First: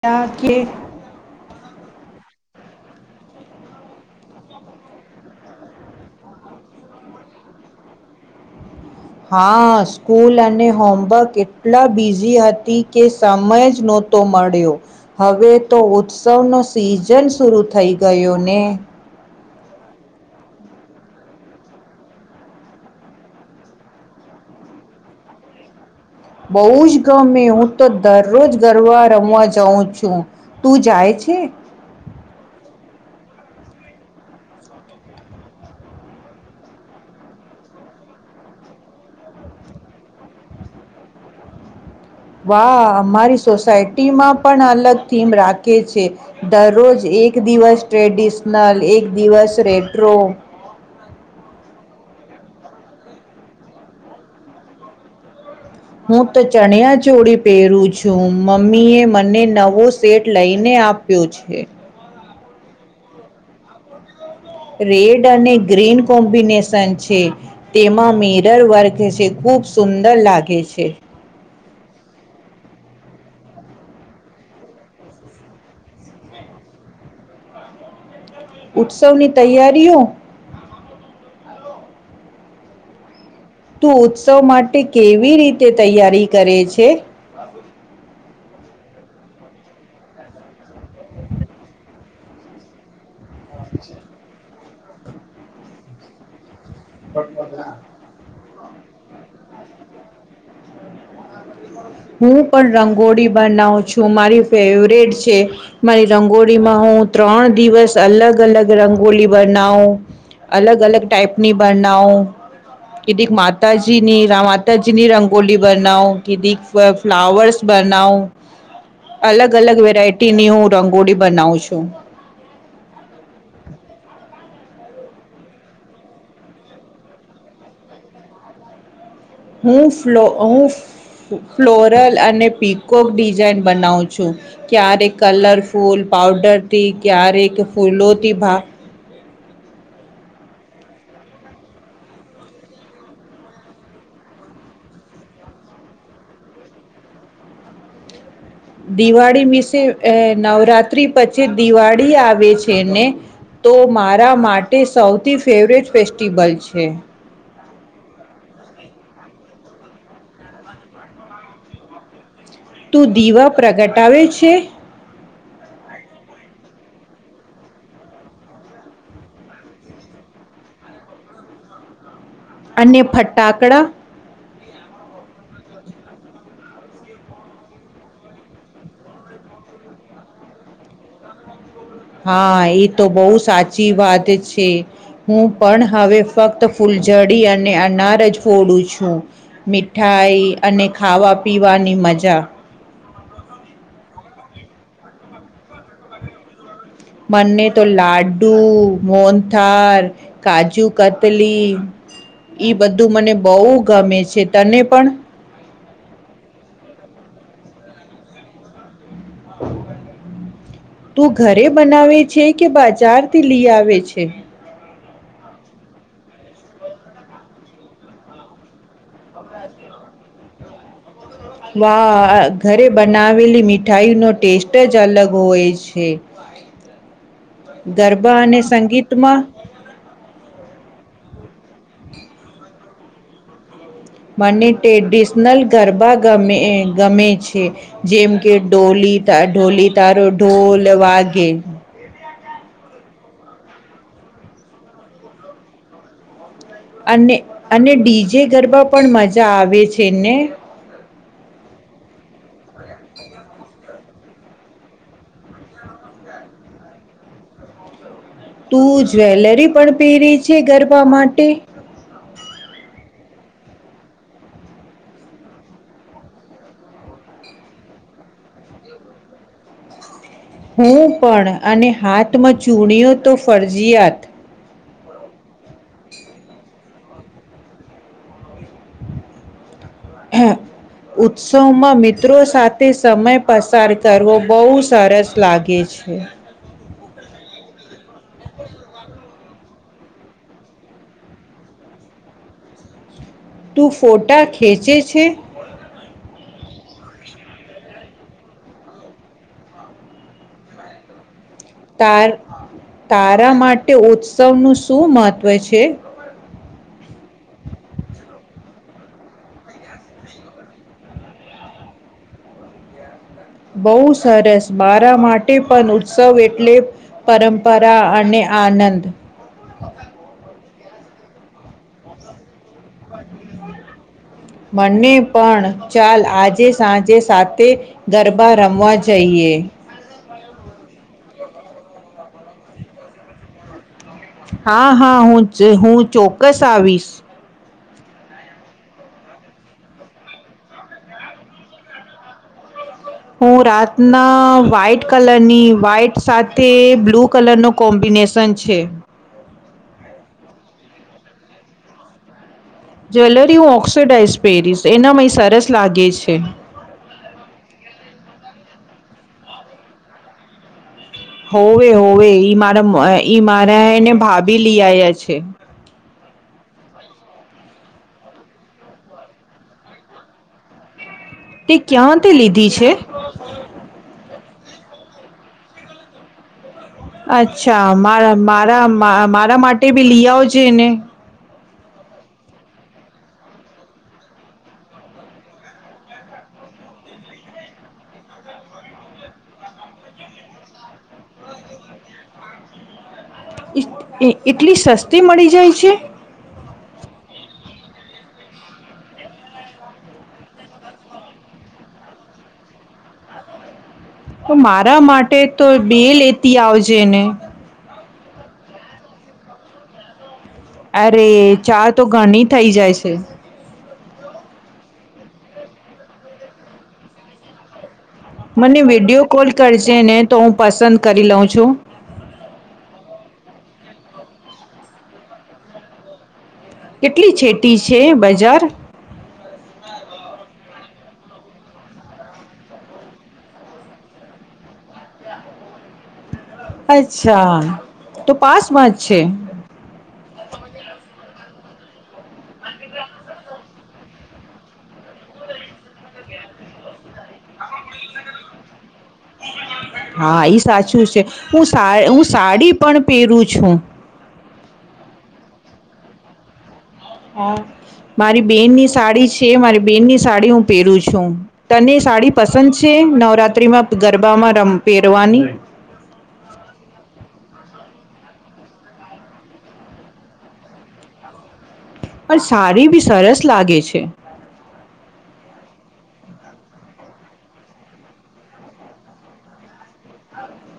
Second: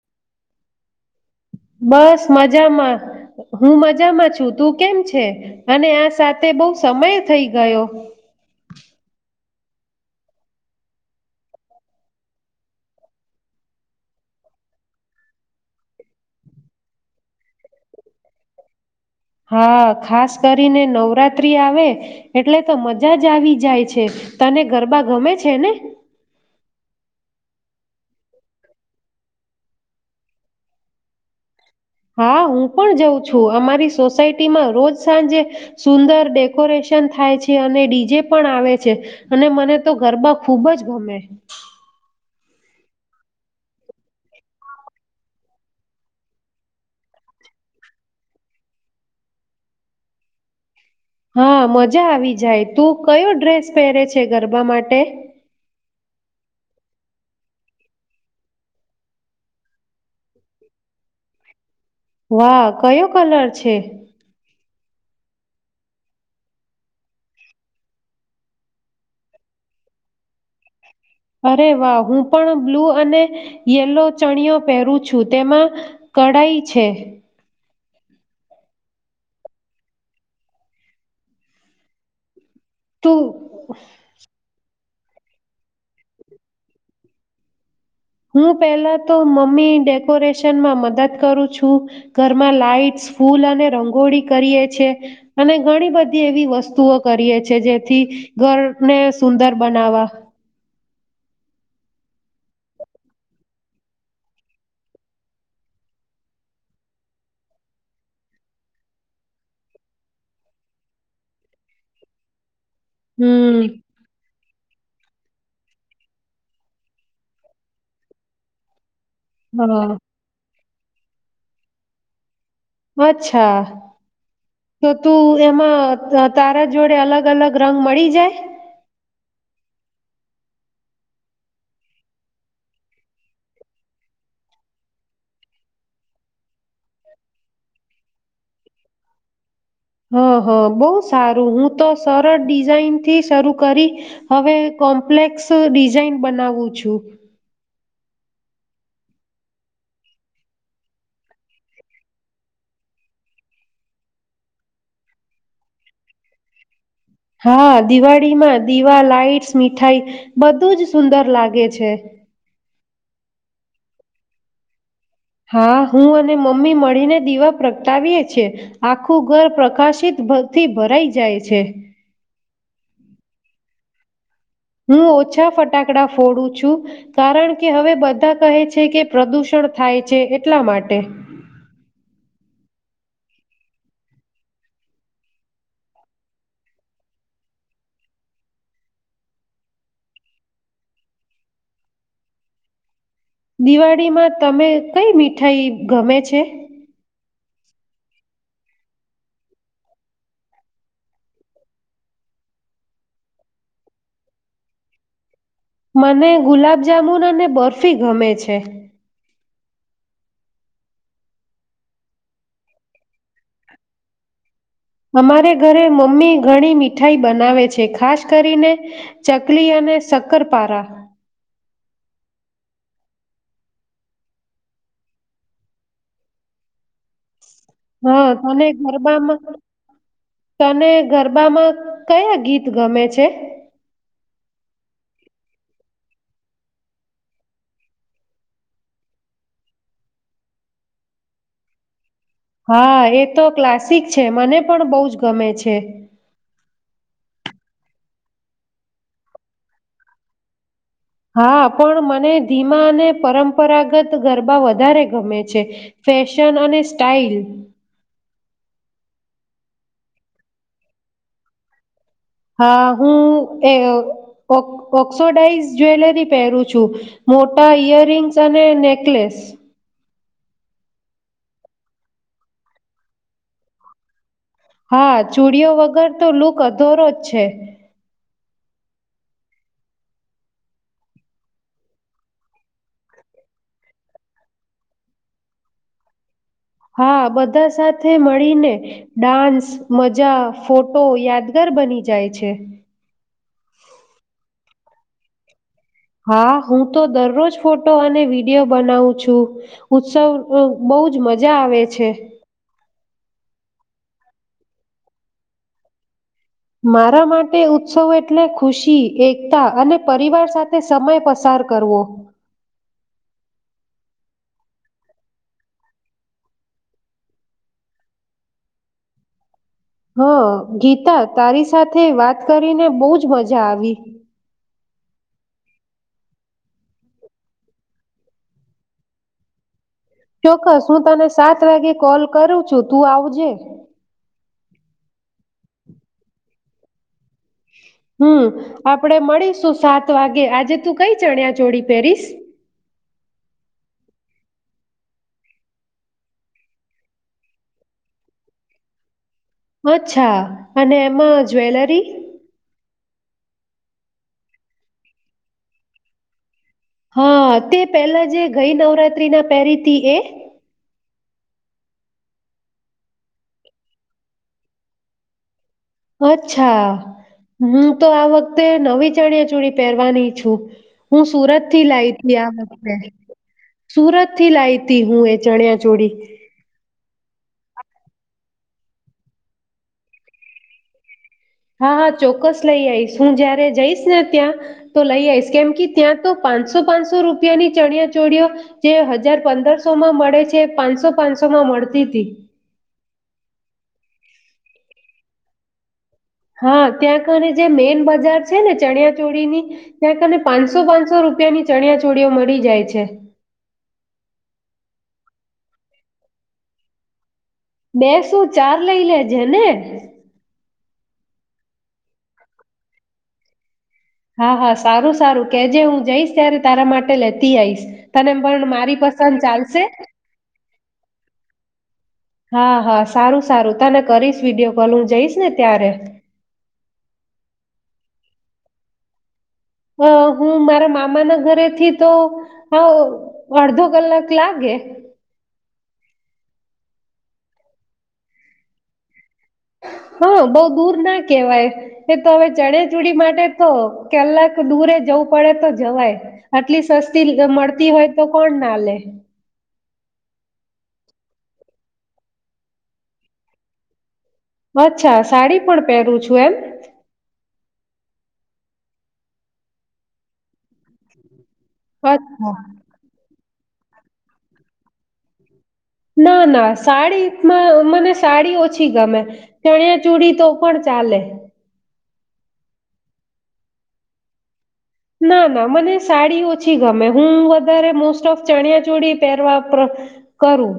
ત્યાં કે બસ મજામાં હું મજામાં છું તું કેમ છે અને આ સાથે બહુ સમય થઈ ગયો હા સ્કૂલ અને હોમવર્ક એટલા બિઝી હતી કે સમય જ નહોતો મળ્યો હવે તો ઉત્સવનો સીઝન શરૂ થઈ ગયો ને હા ખાસ કરીને નવરાત્રી આવે એટલે તો મજા જ આવી જાય છે તને ગરબા ગમે છે ને બઉુ જ ગમે હું તો દરરોજ ગરબા રમવા જાઉં છું તું જાય છે હા હું પણ જાઉં છું અમારી સોસાયટીમાં રોજ સાંજે સુંદર ડેકોરેશન થાય છે અને ડીજે પણ આવે છે અને મને તો ગરબા ખૂબ જ ગમે વાહ અમારી સોસાયટીમાં પણ અલગ થીમ રાખે છે દરરોજ એક દિવસ ટ્રેડિશનલ એક દિવસ રેટ્રો હા મજા આવી જાય તું કયો ડ્રેસ પહેરે છે ગરબા માટે હું તો ચણ્યા છોડી પહેરું છું મમ્મી એ મને નવો સેટ લઈને આપ્યો છે વાહ કયો કલર છે રેડ અને ગ્રીન કોમ્બિનેશન છે તેમાં મિરર વર્ક છે ખુબ સુંદર લાગે છે અરે વાહ હું પણ બ્લૂ અને યેલો ચણયો પહેરું છું તેમાં કઢાઈ છે ઉત્સવની તૈયારીઓ તુ તું ઉત્સવ માટે કેવી રીતે તૈયારી કરે છે? હું પેલા તો મમ્મી ડેકોરેશનમાં મદદ કરું છું, ઘરમાં લાાઈટસ ફૂલ અને રંગોળી કરીએ છે, અને ઘણી બધી એવી વસ્તુ તુઓ કરીએ છે જેથી ઘર ને સુંદર બનાવા હું પણ રંગોળી બનાવું છું. મારી ફેવરેટ છે. મારી રંગોળીમાં હું ત્રણ દિવસ અલગ-અલગ રંગોળી બનાઉ, અલગ-અલગ ટાઈપની બનાઉ કેદીક હમ માતાજીની [unintelligible] તજની રંગોલી બનાઉં કીદીક. બ ફ્લાવર્સ બનાઉં. અલગ-અલગ હા વેરાયટી ની હું રંગોળી બનાવું છું. અચ્છા. તો તું એમાં તા તારા જોડે અલગ-અલગ રંગ મળી જાય? હું ફલો હું ફ્લોરલ અને પિકોક ડિઝાઇન બનાઉં છું, ક્યારેક કલરફૂલ પાઉડરથી, ક્યારેક ફૂલોથી ભા હા, હા બહુ સારું. હું તો સરળ ડિઝઇનથી શરૂ કરી હવે કોમ્પ્લેક્સ ડિઝાઇન બનાવું છું. દિવાળી મિસે અહ નવરાત્રી પછી દિવાળી આવે છે ને, તો મારા માટે સૌથી ફેવરેટ ફેસ્ટિવલ છે. હા દિવાળીમાં દીવા, લાાઈટ્સ, મીઠાઈ બધું જ સુંદર લાગે છે. તું દીવા પ્રગટાવે છે? હા હું અને મમ્મી મળીને દીવા પ્રગટાવીએ છે. આખું ઘર પ્રકાશિત થી ભથી ભરાઈ જાય છે. અને ફટાકડા? હું, ઓછા ફટાકડા ફોડું છું કારણ કે હવે બધા કહે છે, કે પ્રદૂષણ થાય છે એટલા માટે. હા, એ તો બહુ સાચી વાત છે. હું પણ હવે ફક્ત ફૂલઝડી અને અનાર જ ફોડું છું. મીઠાઈ અને ખાવા પીવાની મજા. દિવાળીમાં તમે કઈ મીઠાઈ ગમે છે? બને તો લાડુ, મોનથાર, કાજુ કતલી ઈ બધું મને બહુ ગમે છે. તને પણ મને ગુલાબજામુન અને બર્ફી ગમે છે. તું, ઘરે બનાવે છે? કે બજારથી લઈ આવે છે? અમારે ઘરે મમ્મી ઘણી મીઠાઈ બનાવે છે, ખાસ કરીને ચકલી અને શક્કરપારા. વાહ! ઘરે બનાવેલી મીઠાઈ નો ટેસ્ટ જ અલગ હોય છે. હા, ગરબા અને તને સંગીતમાં ગરબામાં. તને ગરબામાં કયા ગીત ગમે છે? મને ટ્રેડિશનલ ગરબા મે ગમે છે જેમ કે ઢોલી તારો ઢોલ વાગે. હા એ તો ક્લાસિક છે. મને પણ બહુ જ ગમે છે. અને અને ડીજે ગરબા પણ મજા આવે છેને? હા, પણ મને ધીમા અને પરંપરાગત ગરબા વધારે ગમે છે. ફેશન અને સ્ટાઇલ તું જ્વેલરી પણ પહેરી છે? ગરબા માટે. હા, હું એ ઓ ઓક્સોડાઈઝ જ્વેલરી પહેરું છું. મોટા ઈયર રિંગ્સ અને નેકલેસ. હું પણ અને હાથમાં ચૂણીઓ તો ફરજયાત. હા, ચુડીઓ વગર તો લુક અધોરો જ છે. ઉત્સવમાં મિત્રો સાથે સમય પસાર કરવો બહુ સરસ લાગે છે. હા બધા સાથે મળીને ડાન્સ મજા, ફોટો, યાદગાર બની જાય છે. તું ફોટા ખેંચે છે. હા હું તો દરરોજ ફોટો અને વિડીયો બનાવું છું ઉત્સવ બહુજ મજા મજા આવે છે. તાર તારા માટે ઉત્સવનુંું શું મહત્વ છે. મારા માટે ઉત્સવ એટલે. ખુશી એકતા અને પરિવાર સાથે સમય પસાર કરવો બહુ સરસ બરા માટે પણ ઉત્સવ એટલે પરંપરા અને આનંદ. હ. ગીતા તારી સાથે વાત કરીને બહુજ મજા આવી મને પણ ચાલ આજે સાંજે સાથેતે ગરબા રમવા જઈએ ચોક્કસ હું તને સાત વાગે કોલ કરું છું તું આવજે હા હા હું હું ચોક્કસ આવીશ. હમ આપડે મળીશ સો સાત વાગે આજે તું કઈ ચણ્યા જોડી પેરીસ હું રાતના વ્હાઈટ કલરની વ્હાઈટ સાથે બ્લુ કલર નો કોમ્બિનેશન છે. અચ્છા અને એમાં જ્વેલરી જ્વેલરી હું ઓક્સડાઇઝ પેરીસ એના મય સરસ લાગે છે. હા તે પેલા જે ગઈ નવરાત્રી ના પેરીથી એ હોવે હોવે ઈ મારા ઈ મારા એને ભાભી લઈ આયા છે. અચ્છા હું તો આ વખતે નવી ચણિયા ચોડી પેરવાની છું. હું સુરત તે થી લાઈ ક્યાંથી હતી આ લીધી છે વખતે સુરત થી લાવ ત હું એ ચણિયા ચોળી. અચ્છા મારા મારા મારા માટે ભી લી આવજે ને હા હા ચોક્કસ લઈ આઈશ હું જયારે જઈશ ને ત્યાં તો લઈ આવીઈશ કેમ કે ત્યાં તો પાંચસો પાંચસો રૂપિયાની ચણિયા ચોળઓ જે હજાર પંદરસોમાં મળે છે પાંચસો પાંચસો માં મળતી હતી. એટલી સસ્તી મળી જાય છે. હા ત્યાં કાને જે મેઈન બજાર છે ને ચણિયા ચોળીની ત્યાં કાને પાંચસો પાંચસો રૂપિયાની ચણિયા ચોળીઓ મળી જાય છે. તો મારા માટે તો બે લેતી આવજે ને બે શું ચાર લઈ લેજે ને અરે ચાર તો ઘણી થઇ જાય છે. હા હા સારું સારું કે જે હું જઈશ ત્યારે તારા માટે લેતી આઈશ. મને વિડીયો કોલ કરજ ને તો હું પસંદ કરી લઉં છું. હા હા સારું સારું તને કરીશ વિડીયો કોલ હું જઈશ ને ત્યારે કેટલી છેટી છે બજાર હ હું મારા મામા ના ઘરેથી તો હાવ અડધો કલાક લાગે. અચ્છા તો પાસમાં જ છે. હા બહ દૂર ના કેવાય તે તમે ચણિયાચોળી માટે તો કેલાક દૂરે જવું પડે તો જવાય આટલી સસ્તી મળતી હોય તો કોણ ના લે હા ઈ સાચું છે હું સા હું સાડી પણ પહેરું છું અચ્છા સાડી પણ પહેરું છું એમ મારી બેનની સાડી છે મારી બેનની સાડી હું પહેરું છું તને સાડી અચ્છા પસંદ છે નવરાત્ર માં ગરબામાં રમ પેરવાની ના ના સાડીમાં મને સાડી ઓછી ગમે ચણિયાચોળી તો પણ ચાલે પણ સાડી બી સરસ લાગે છે ના ના મને સાડી ઓછી ગમે હું વધારે મોસ્ટ ઓફ ચણિયાચોળી પહેરવા કરું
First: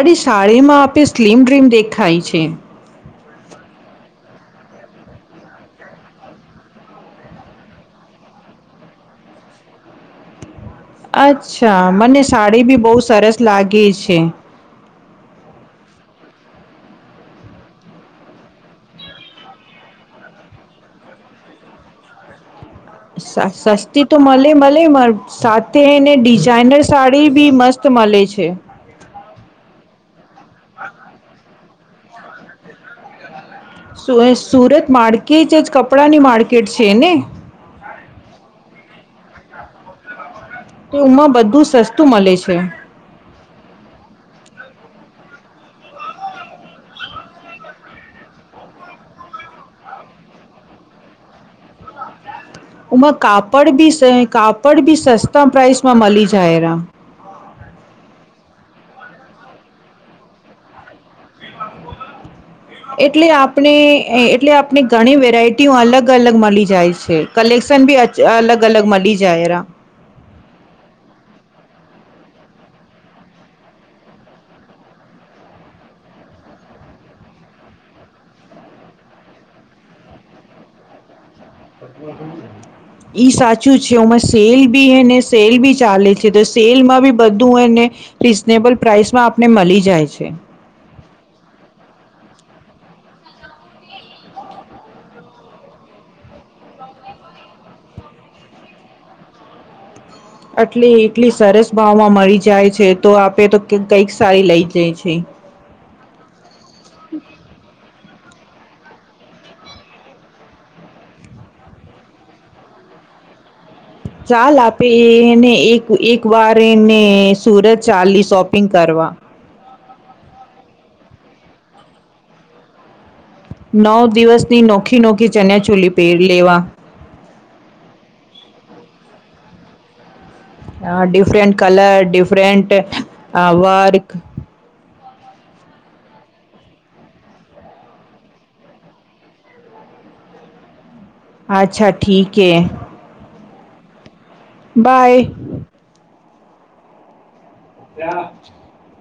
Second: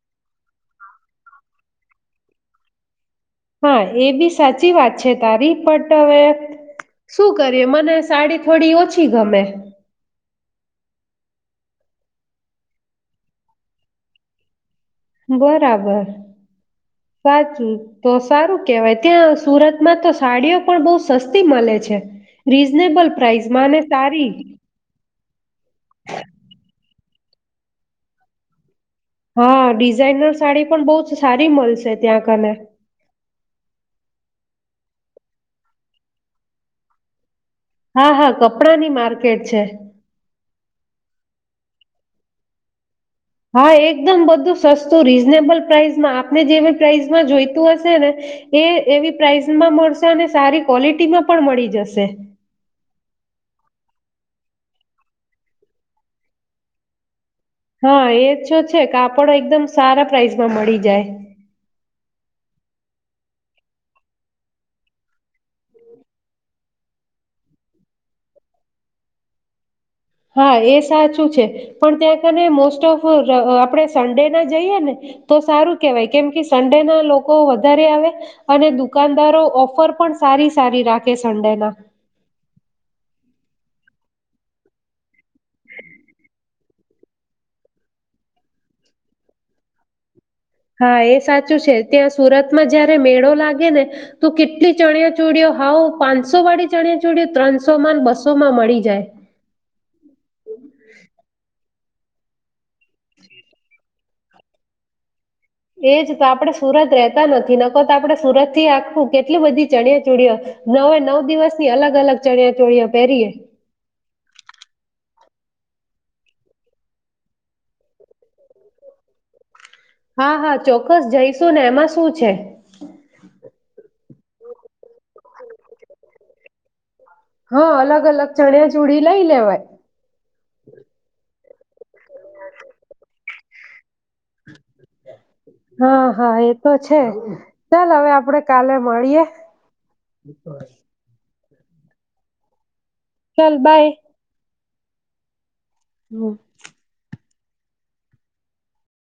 અરે સાડી માં આપે સ્લીમ ડ્રીમ દેખાય છે હા એ બી સાચી વાત છે તારી પટવે શું કરીએ મને સાડી થોડી ઓછી ગમે અચ્છા મને સાડી બી બહુ સરસ લાગે છે બરાબર સાચું તો સારું કેવાય ત્યાં સુરતમાં તો સાડીઓ પણ બહ સસ્તી મળે છે રીઝનેબલ પ્રાઇસમાં અને સસ્તી તો સારી મળે મળે સાથેને ડિઝાઇનર સાડી એ બી મસ્ત મળલે છે હા ડિઝાઇનર સાડી પણ બહ જ સારી મળશે છે ત્યાં કને સુરત માર્કેટ જ કપડાની માર્કેટ છે ને હા હા કપડાની માર્કેટ છે તો ઉમાં બધું સસ્તું મળે છે હા એકદમ બધું સસ્તું રીઝનેબલ પ્રાાઈસમાં આપને જેવી પ્રાઇસમાં જોઈતું હશે ને એ એવી પ્રાઇસમાં મળશે અને સારી ક્વોલિટીમાં પણ મળી જશે ઉમાં કાપડ બી કાપડ બી સસ્તા પ્રાાઈસમાં મળી જાય એરા હા એ તોો છે કાપડો એકદમ સારા પ્રાઇસમાં મળી જાય એટલે આપણે એટલે આપને ઘણી વેરાયટીઓ અલગ અલગ મળી જાય છે કલેક્શન બી અલગ અલગ મળી જાય એરા હા એ સાચું છે પણ ત્યાં કને મોસ્ટ ઓફ આપણે સન્ડે ના જઈએ ને તો સારું કેહેવાય કેમ કે સન્ડે ના લોકો વધારે આવે અને દુકાનદારો ઓફર પણ સારી સારી રાખે સન્ડેના ઈ સાચું છે હમાં સેલ બી હ ને સેલ બી ચાલે છે તો સેલમાં બી બધું એને રીઝનેબલ પ્રાઇસમાં આપને મળી જાય છે હા એ સાચું છે ત્યાં સુરતમાં જયારે મેળો લાગે ને તો કેટલી ચણિયા ચોડીઓ હઉ પાંચસો વાળી ચણિયા ચોળઓ ત્રણસો માં બસો માં મળી જાય આટલી એટલી સરસ ભાવમાં મળી જાય છે તો આપે તો કઈક સારી લઈ જાય છે એજ તો આપડે સુરત રતા નથી નક તો આપડે સુરત થી આખું કેટલી બધી ચણિયાચોળઓ નવે નવ દિવસની અલગ અલગ ચણિયા ચોળિયા પહેરીએ ચાલ આપે એને એક એક વાર એને સુરત ચાલી શોપિંગ કરવા હા હા ચોક્કસ જઈશું ને એમાં શું છે નવ દિવસની નોખીનોખી ચણિયાચોળી પેરી લેવા હા અલગ અલગ ચણિયાચોળી લઈ લેવાય અ ડિફરન્ટ કલર ડિફરંન્ટ અ વર્ક હા હા એતો છે ચાલ હવે આપડે કાલે મળીયે. અચ્છા ઠીકે ચાલ બાય. બાય. હમ્મ. [inaudible]